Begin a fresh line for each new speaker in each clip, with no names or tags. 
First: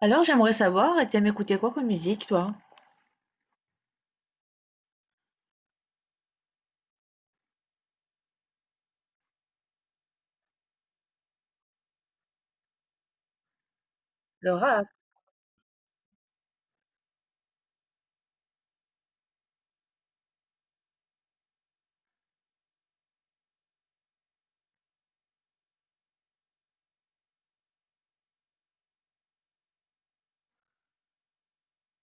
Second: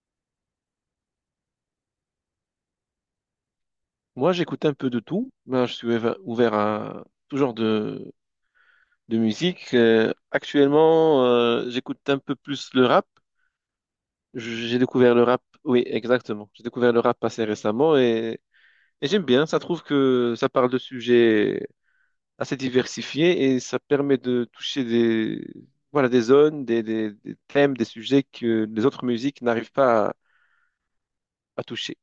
Alors, j'aimerais savoir, et t'aimes écouter quoi comme musique, toi?
Moi, j'écoute un peu de tout. Moi, je suis ouvert à tout genre de musique. Actuellement, j'écoute un peu plus le rap.
Le
J'ai
rap,
découvert le rap, oui, exactement. J'ai découvert le rap assez récemment et j'aime bien. Ça trouve que ça parle de sujets assez diversifiés et ça permet de toucher voilà, des zones, des thèmes, des sujets que les autres musiques n'arrivent pas à toucher.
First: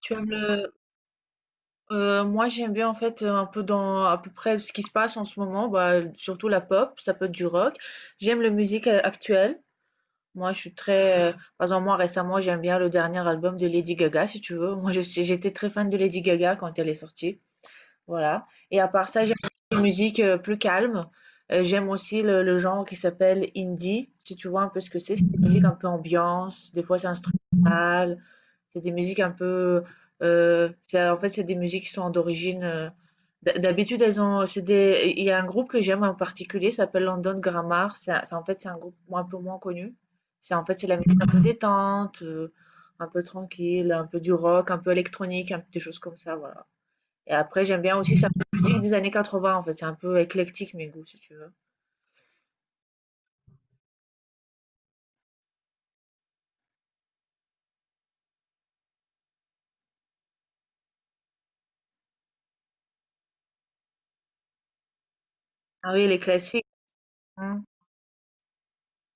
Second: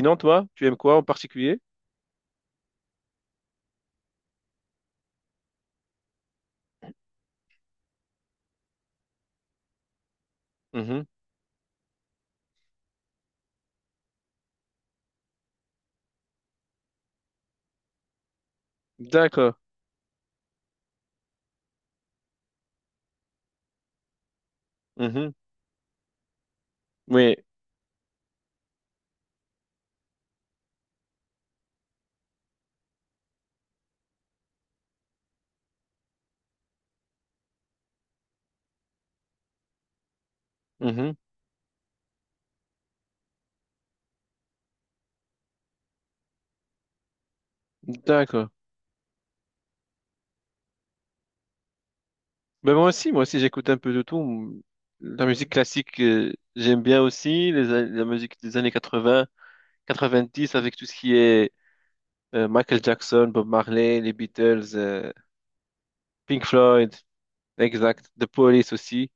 tu aimes
toi, tu
le...
aimes quoi en particulier?
moi j'aime bien en fait un peu dans à peu près ce qui se passe en ce moment, bah, surtout la pop, ça peut être du rock. J'aime la musique actuelle. Moi je suis
Mhm.
très. Par exemple moi récemment j'aime bien le dernier album de Lady Gaga si tu veux. J'étais très fan de Lady Gaga quand elle est sortie. Voilà. Et à part ça j'aime
D'accord.
aussi les musiques plus calmes. J'aime aussi le genre qui s'appelle indie, si tu vois un peu ce que c'est. C'est
Mhm.
une musique un peu ambiance, des fois c'est
Oui.
instrumental. C'est des musiques un peu, c'est en fait, c'est des musiques qui sont d'origine, d'habitude elles ont c'est des il y a un groupe que j'aime en particulier, ça s'appelle London Grammar. C'est en fait, c'est un groupe un peu moins connu. C'est en fait, c'est la
Mhm.
musique un peu détente, un peu tranquille, un peu du rock, un peu électronique, un peu des choses comme ça, voilà. Et après j'aime bien aussi certaines
D'accord.
musiques des années 80 en fait, c'est un peu éclectique mes goûts si tu veux.
Ben moi aussi, j'écoute un peu de tout. La musique classique, j'aime bien aussi. La musique des années quatre-vingts, quatre-vingt-dix, avec tout ce qui est Michael Jackson, Bob Marley, les Beatles,
Ah oui, les
Pink
classiques.
Floyd,
Mmh.
exact, The Police aussi.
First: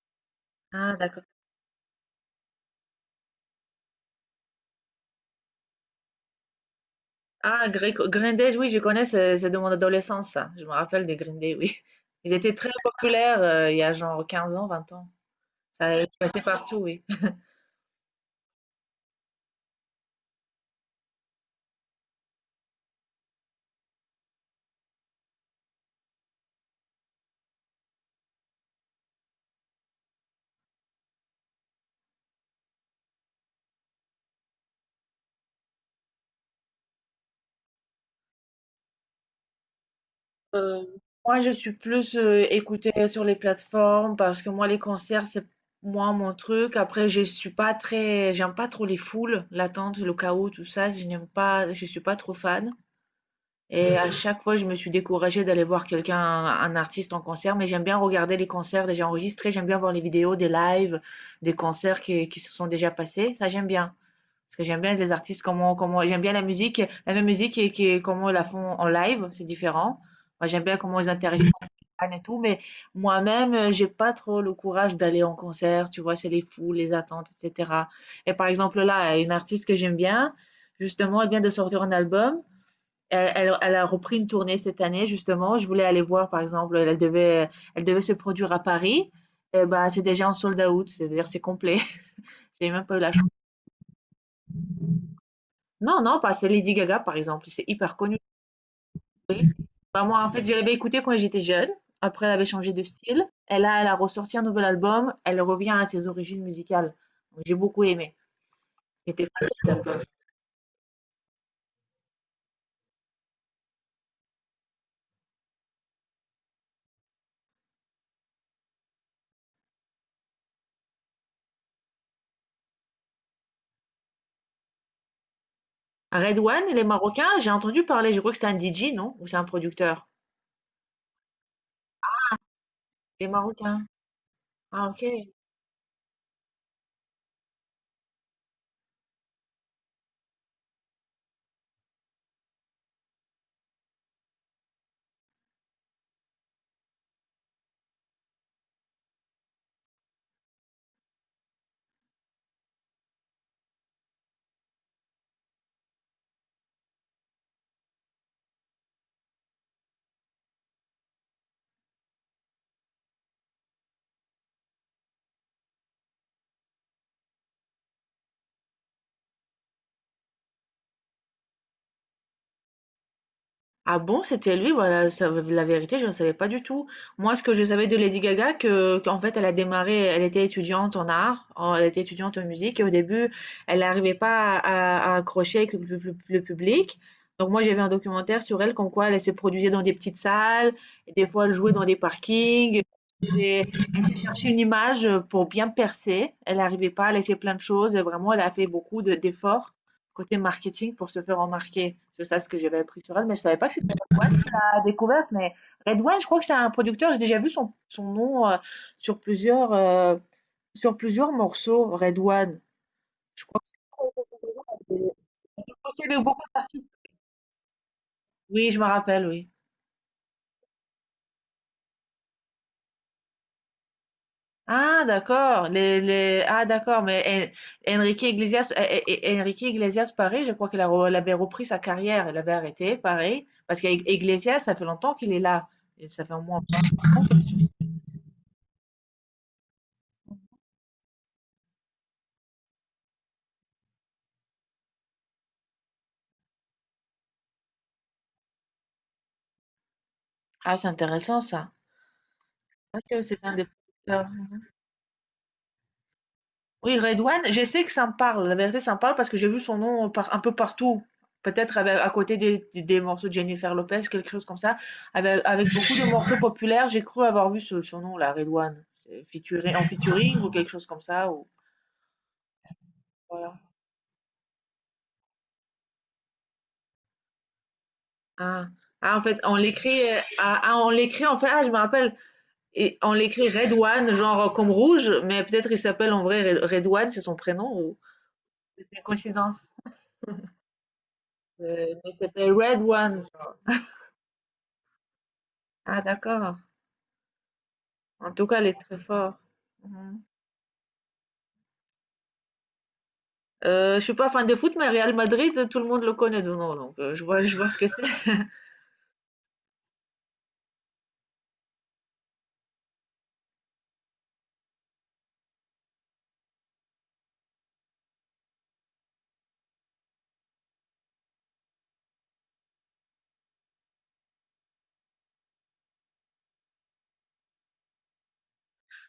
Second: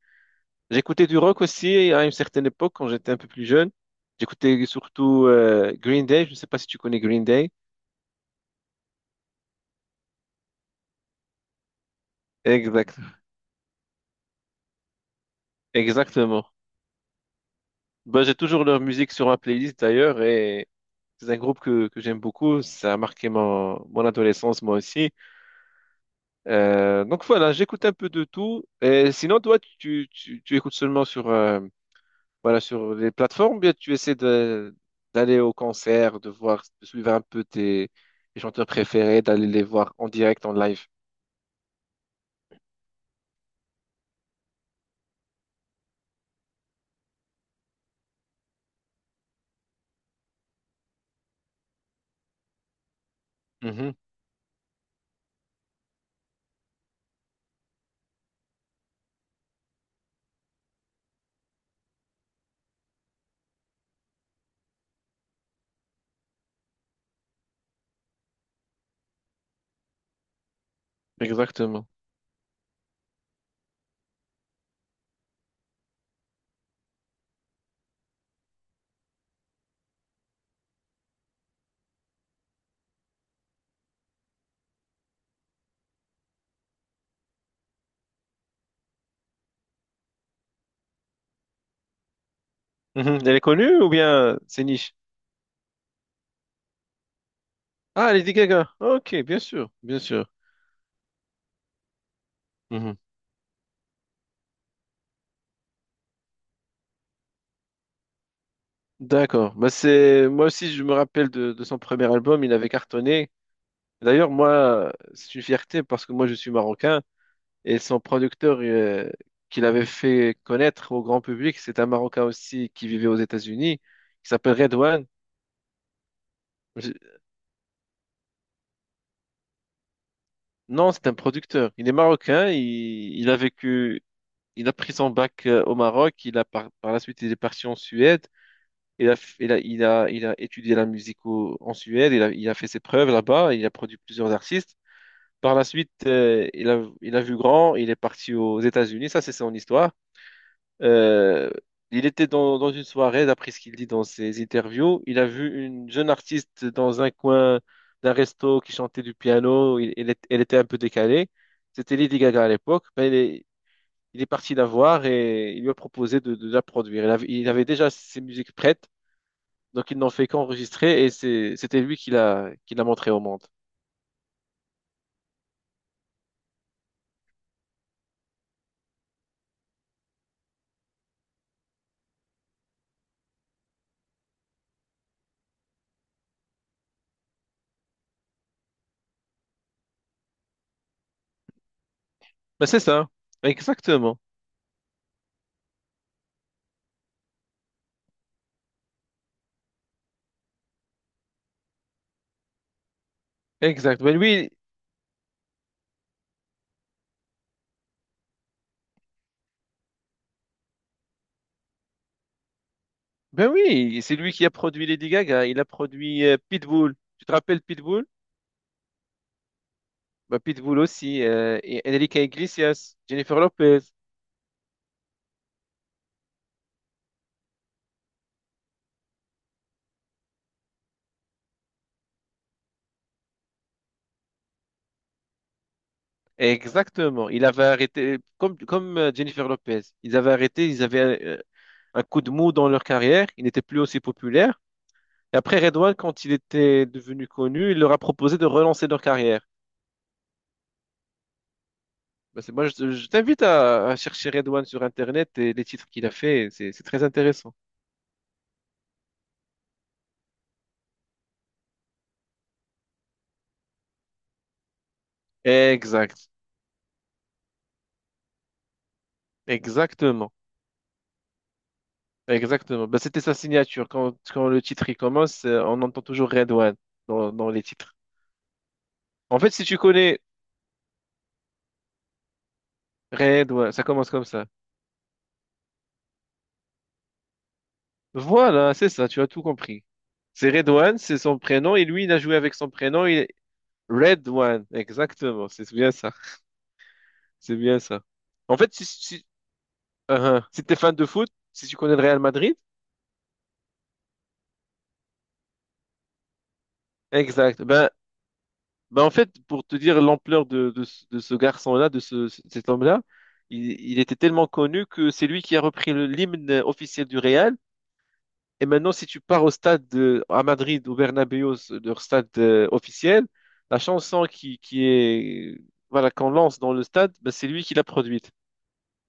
Ah
J'écoutais du
d'accord.
rock aussi à une certaine époque, quand j'étais un peu plus jeune. J'écoutais surtout Green Day. Je ne sais pas si tu connais Green Day.
Ah, Green Day, oui, je connais, c'est de mon adolescence, ça. Je me rappelle des Green Day, oui. Ils étaient très
Exact,
populaires il y a genre 15 ans, 20 ans. Ça passait
exactement.
partout, oui.
Bah, j'ai toujours leur musique sur ma playlist d'ailleurs et c'est un groupe que j'aime beaucoup. Ça a marqué mon adolescence moi aussi. Donc voilà, j'écoute un peu de tout. Et sinon, toi, tu écoutes seulement sur, voilà, sur les plateformes, ou bien tu essaies d'aller au concert, de voir, de suivre un peu tes, tes chanteurs préférés, d'aller les voir en direct, en
Euh,
live.
Moi, je suis plus écoutée sur les plateformes parce que moi, les concerts, c'est moins mon truc. Après, je suis pas très, j'aime pas trop les foules, l'attente, le chaos, tout ça. Je n'aime pas, je suis pas trop fan.
Mhm,
Et à chaque fois, je me suis découragée d'aller voir quelqu'un, un artiste en concert, mais j'aime bien regarder les concerts déjà enregistrés, j'aime bien voir les vidéos des lives, des concerts qui se sont déjà passés, ça j'aime bien. Parce que j'aime bien les artistes, comment, j'aime bien la musique, la même musique et, qui, comment ils la font en live, c'est différent. Moi, j'aime bien comment ils interagissent avec
exactement.
les fans et tout, mais moi-même, j'ai pas trop le courage d'aller en concert, tu vois, c'est les foules, les attentes, etc. Et par exemple, là, une artiste que j'aime bien, justement, elle vient de sortir un album. Elle a repris une tournée cette année, justement. Je voulais aller voir, par exemple, elle devait se produire à Paris. Eh ben, c'est déjà en sold out, c'est-à-dire c'est complet. J'ai même pas eu la
Mhm.
chance.
Elle est connue ou bien c'est niche?
Non, non, pas, c'est Lady Gaga, par exemple. C'est hyper
Ah,
connu.
Lady Gaga. Ok, bien
Oui.
sûr, bien
Bah, moi,
sûr.
en fait, je l'avais écoutée quand j'étais jeune. Après, elle avait changé de style. Et là, elle a ressorti un nouvel album. Elle revient à ses origines musicales. Donc, j'ai beaucoup aimé. J'étais fan de
D'accord.
cet
Bah
album.
c'est moi aussi je me rappelle de son premier album, il avait cartonné. D'ailleurs moi c'est une fierté parce que moi je suis marocain et son producteur qu'il avait fait connaître au grand public, c'est un Marocain aussi qui vivait aux États-Unis, qui s'appelle Redouane.
À Red One, les
Je-
Marocains, j'ai entendu parler, je crois que c'était un DJ, non? Ou c'est un producteur?
Non, c'est un producteur. Il est marocain,
Les
il a
Marocains.
vécu, il a
Ah,
pris
ok.
son bac au Maroc, il a par, par la suite il est parti en Suède. Il a, f- il a, il a, il a étudié la musique en Suède, il a fait ses preuves là-bas, il a produit plusieurs artistes. Par la suite, il a vu grand, il est parti aux États-Unis, ça c'est son histoire. Euh, il était dans une soirée, d'après ce qu'il dit dans ses interviews, il a vu une jeune artiste dans un coin d'un resto qui chantait du piano, il, elle était un peu décalée, c'était Lady Gaga à l'époque. Ben, il est parti la voir et il lui a proposé de la produire. Il avait déjà ses musiques prêtes, donc ils n'ont fait qu'enregistrer et c'était lui qui l'a montré au monde.
Ah bon, c'était lui? Voilà, la vérité, je ne savais pas du tout. Moi, ce que je savais de Lady Gaga, que, qu'en fait, elle a démarré, elle était étudiante en art, elle était étudiante en musique, et au début, elle n'arrivait pas à, à accrocher avec le public. Donc moi, j'avais un documentaire sur elle, comme quoi elle se produisait dans des petites salles, et des fois, elle jouait dans des
Ben, c'est
parkings.
ça,
Et elle s'est
exactement,
cherchée une image pour bien percer. Elle n'arrivait pas, elle a essayé plein de choses, et vraiment, elle a fait beaucoup d'efforts côté marketing pour se faire remarquer. C'est ça ce que j'avais appris sur elle, mais je ne savais pas que c'était
exact. Ben
Red One qui
lui,
l'a découverte. Mais Red One, je crois que c'est un producteur. J'ai déjà vu son nom sur, plusieurs, euh, sur plusieurs morceaux. Red One. Je
ben
crois que c'est
oui, c'est lui qui a produit Lady Gaga. Il a
le
produit
beaucoup d'artistes.
Pitbull. Tu te rappelles Pitbull?
Oui, je me rappelle, oui.
Ben, Pitbull aussi et Enrique Iglesias, Jennifer Lopez.
Ah, d'accord. Les, les. Ah, d'accord. Mais Enrique Iglesias, Enrique Iglesias, pareil, je crois qu'il a re- elle avait repris sa carrière. Elle avait arrêté, pareil. Parce qu'Iglesias, ça fait longtemps qu'il est là. Et ça fait au moins 25 ans.
Exactement. Il avait arrêté, comme, comme Jennifer Lopez, ils avaient arrêté, ils avaient un coup de mou dans leur carrière, ils n'étaient plus aussi populaires. Et après, Redouane, quand il était devenu connu, il leur a proposé de relancer leur carrière.
Ah, c'est intéressant ça.
Bah, c'est, moi,
Ok,
je
c'est
t'invite
un des
à
producteurs.
chercher Redouane sur Internet et les titres qu'il a fait, c'est
Oui,
très
Redouane,
intéressant.
je sais que ça me parle. La vérité, ça me parle parce que j'ai vu son nom un peu partout. Peut-être à côté des, des morceaux de Jennifer Lopez, quelque chose comme ça. Avec beaucoup de
Exact.
morceaux populaires, j'ai cru avoir vu ce, son nom là, Redouane. C'est en
Exactement.
featuring ou quelque chose comme ça. Ou,
Exactement. Bah, c'était sa
voilà.
signature. Quand le titre il commence, on entend toujours Redouane dans les titres.
Ah. Ah, en fait,
En fait,
on
si tu
l'écrit,
connais
ah, ah, on l'écrit, en fait, ah, je me rappelle, et on l'écrit
Redouane, ça commence
Redouane,
comme ça.
genre comme rouge, mais peut-être il s'appelle en vrai Redouane, c'est son prénom, ou
Voilà,
c'est
c'est
une
ça, tu as tout
coïncidence.
compris. C'est Redouane, c'est son prénom, et
Heu,
lui,
mais
il a joué
c'était
avec son
Red
prénom, il
One,
est
genre.
Redouane, exactement, c'est bien
Ah
ça,
d'accord.
c'est bien ça.
En tout
En
cas, il
fait,
est très
si,
fort. Mmh.
si t'es fan de foot, si tu connais le Real Madrid,
Je suis pas fan de foot, mais Real Madrid, tout le monde le connaît de nom, donc je vois je
exact,
vois ce que
ben,
c'est.
ben en fait, pour te dire l'ampleur ce de ce garçon-là, cet homme-là, il était tellement connu que c'est lui qui a repris l'hymne officiel du Real. Et maintenant, si tu pars au stade de, à Madrid, au Bernabéu, leur stade officiel, la chanson qui est, voilà, qu'on lance dans le stade, ben, c'est lui qui l'a produite.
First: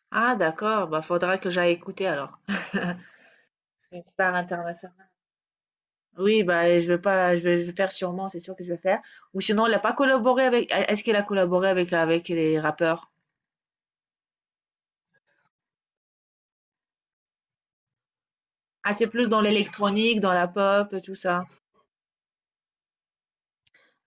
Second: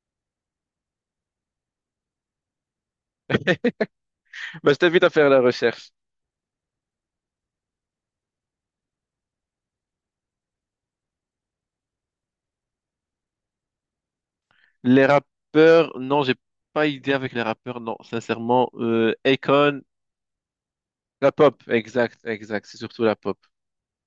Ah d'accord, bah, faudra que j'aille écouter alors. Une star
Ben, je t'invite
internationale.
à faire la recherche.
Oui, bah, je vais pas je vais faire sûrement, c'est sûr que je vais faire ou sinon elle a pas collaboré avec est-ce qu'elle a collaboré avec les rappeurs?
Les rappeurs, non, j'ai pas idée avec les rappeurs, non, sincèrement.
Ah, c'est plus dans
Akon,
l'électronique, dans la pop, tout
la
ça.
pop, exact, exact, c'est surtout la pop.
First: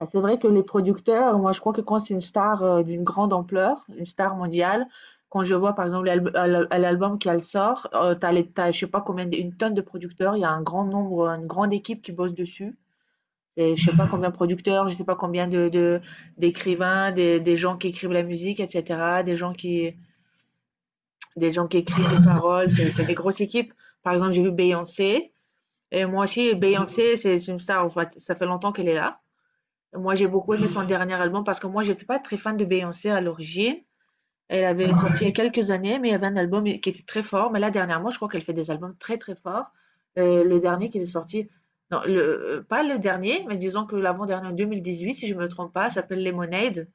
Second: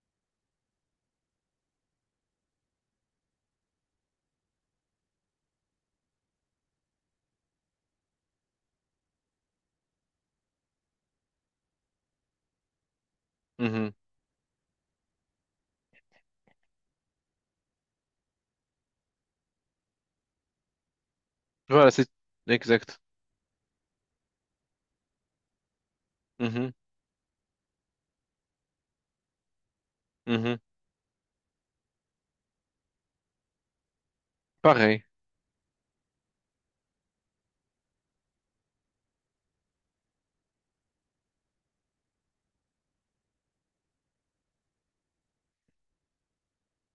Bah, c'est vrai que les producteurs, moi je crois que quand c'est une star d'une grande ampleur, une star mondiale, quand je vois par exemple l'album qu'elle sort, t'as les, t'as, je sais pas combien, une tonne de producteurs, il y a un grand nombre, une grande équipe qui bosse dessus. Et je
Mhm.
sais pas combien de producteurs, je sais pas combien de, d'écrivains, des gens qui écrivent la musique, etc., des gens qui
Voilà,
écrivent
c'est
les paroles, c'est,
exact.
c'est des grosses équipes. Par exemple, j'ai vu Beyoncé, et moi aussi,
Mhm,
Beyoncé, c'est une star, en fait, ça fait longtemps qu'elle est là. Moi, j'ai beaucoup
mhm.
aimé son dernier album parce que moi, j'étais pas très fan de Beyoncé à l'origine. Elle avait
Pareil.
sorti il y a quelques années, mais il y avait un album qui était très fort. Mais là, dernièrement, je crois qu'elle fait des albums très, très forts. Le dernier qui est sorti, non, pas le dernier, mais disons que l'avant-dernier en 2018, si je me trompe pas, s'appelle Lemonade.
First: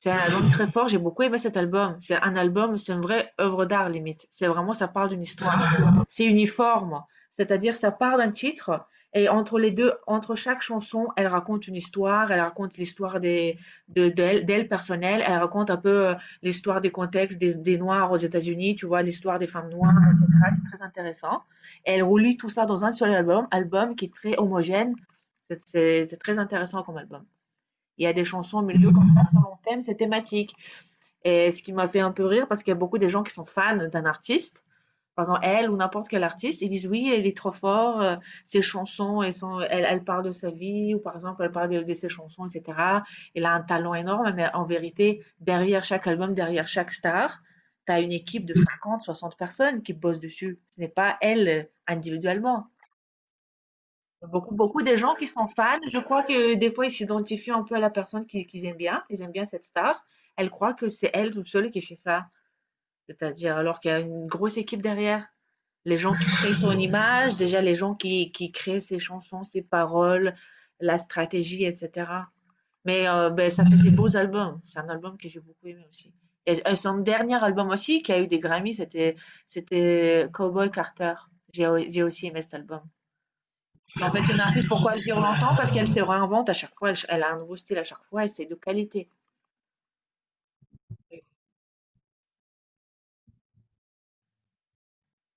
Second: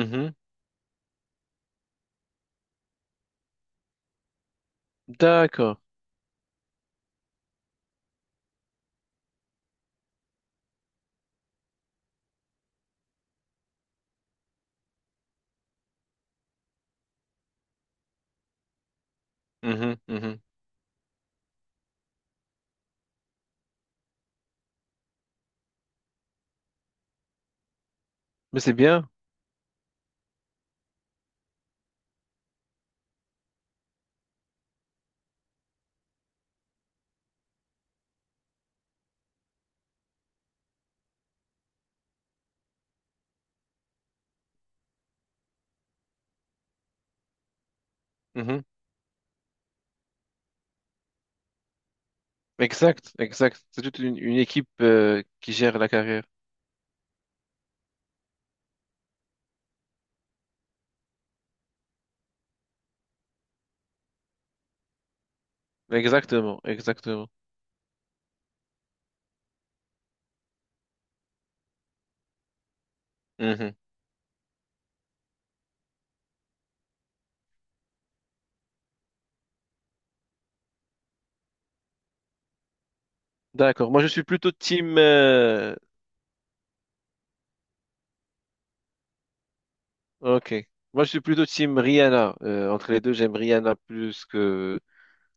C'est un album très fort, j'ai beaucoup aimé cet album. C'est un album, c'est une vraie œuvre d'art limite. C'est vraiment, ça parle d'une
D'accord.
histoire. C'est uniforme, c'est-à-dire ça part d'un titre et entre les deux, entre chaque chanson, elle raconte une histoire. Elle raconte l'histoire des de d'elle personnelle. Elle raconte un peu l'histoire des contextes des noirs aux États-Unis. Tu vois l'histoire des femmes noires,
Mhm, mhm.
etc. C'est très intéressant. Et elle relie tout ça dans un seul album, album qui est très homogène. C'est très intéressant comme album. Il y a des chansons
Mais
au
c'est
milieu comme
bien.
ça selon thème, c'est thématique. Et ce qui m'a fait un peu rire, parce qu'il y a beaucoup de gens qui sont fans d'un artiste, par exemple elle ou n'importe quel artiste, ils disent oui, elle est trop forte, ses chansons, elles sont, elle parle de sa vie, ou par exemple, elle parle de ses chansons, etc. Elle a un talent énorme, mais en vérité, derrière chaque album, derrière chaque star, tu as une équipe de
Mhm.
50, 60 personnes qui bossent dessus. Ce n'est pas elle individuellement.
Exact, exact. C'est toute une
Beaucoup,
équipe
beaucoup de gens qui sont
qui
fans,
gère la
je crois
carrière.
que des fois, ils s'identifient un peu à la personne qu'ils aiment bien, ils aiment bien cette star. Elle croit que c'est elle toute seule qui fait ça. C'est-à-dire, alors qu'il y a une grosse équipe derrière, les gens qui créent
Exactement,
son
exactement.
image, déjà les gens qui créent ses chansons, ses paroles, la stratégie, etc. Mais ben, ça
Mhm.
fait des beaux albums. C'est un album que j'ai beaucoup aimé aussi. Et son dernier album aussi, qui a eu des Grammys, c'était Cowboy Carter. J'ai aussi aimé cet album.
D'accord. Moi, je
En
suis
fait, c'est une
plutôt
artiste, pourquoi
team.
elle dure longtemps? Parce qu'elle se réinvente à chaque fois, elle a un nouveau style à chaque fois, et c'est de qualité.
Ok. Moi, je suis plutôt team Rihanna. Entre les deux, j'aime Rihanna plus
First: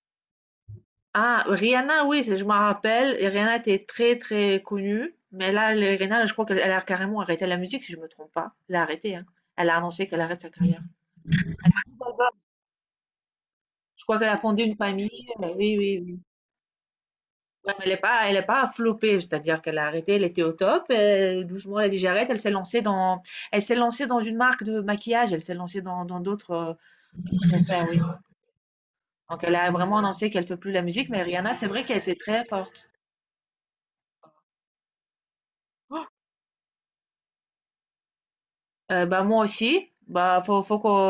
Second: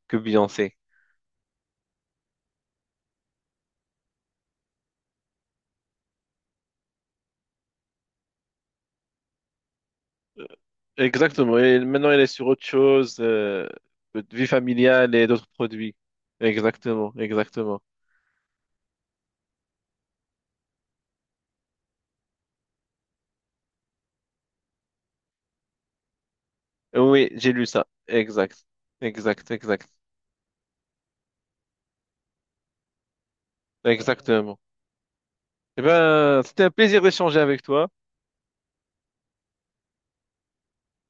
que Beyoncé.
Ah, Rihanna, oui, je m'en rappelle. Et Rihanna était très très connue, mais là, Rihanna, je crois qu'elle elle a carrément arrêté la musique, si je me trompe pas. Elle a arrêté, hein. Elle a annoncé qu'elle arrête sa carrière.
Exactement. Et maintenant, elle est sur autre chose,
Je crois qu'elle a
vie
fondé une
familiale et
famille.
d'autres
Oui,
produits.
oui, oui.
Exactement,
Ouais,
exactement.
mais elle n'est pas, elle est pas flopée, c'est-à-dire qu'elle a arrêté, elle était au top. Et doucement, elle a dit j'arrête. Elle s'est lancée dans, elle s'est lancée dans une marque de maquillage. Elle s'est lancée dans d'autres
Oui, j'ai lu
affaires,
ça.
oui.
Exact,
Donc
exact,
elle a
exact,
vraiment annoncé qu'elle fait plus la musique, mais Rihanna, c'est vrai qu'elle était très forte.
exactement. Eh
Oh,
ben, c'était un plaisir d'échanger avec toi.
Bah moi aussi. Bah faut qu'on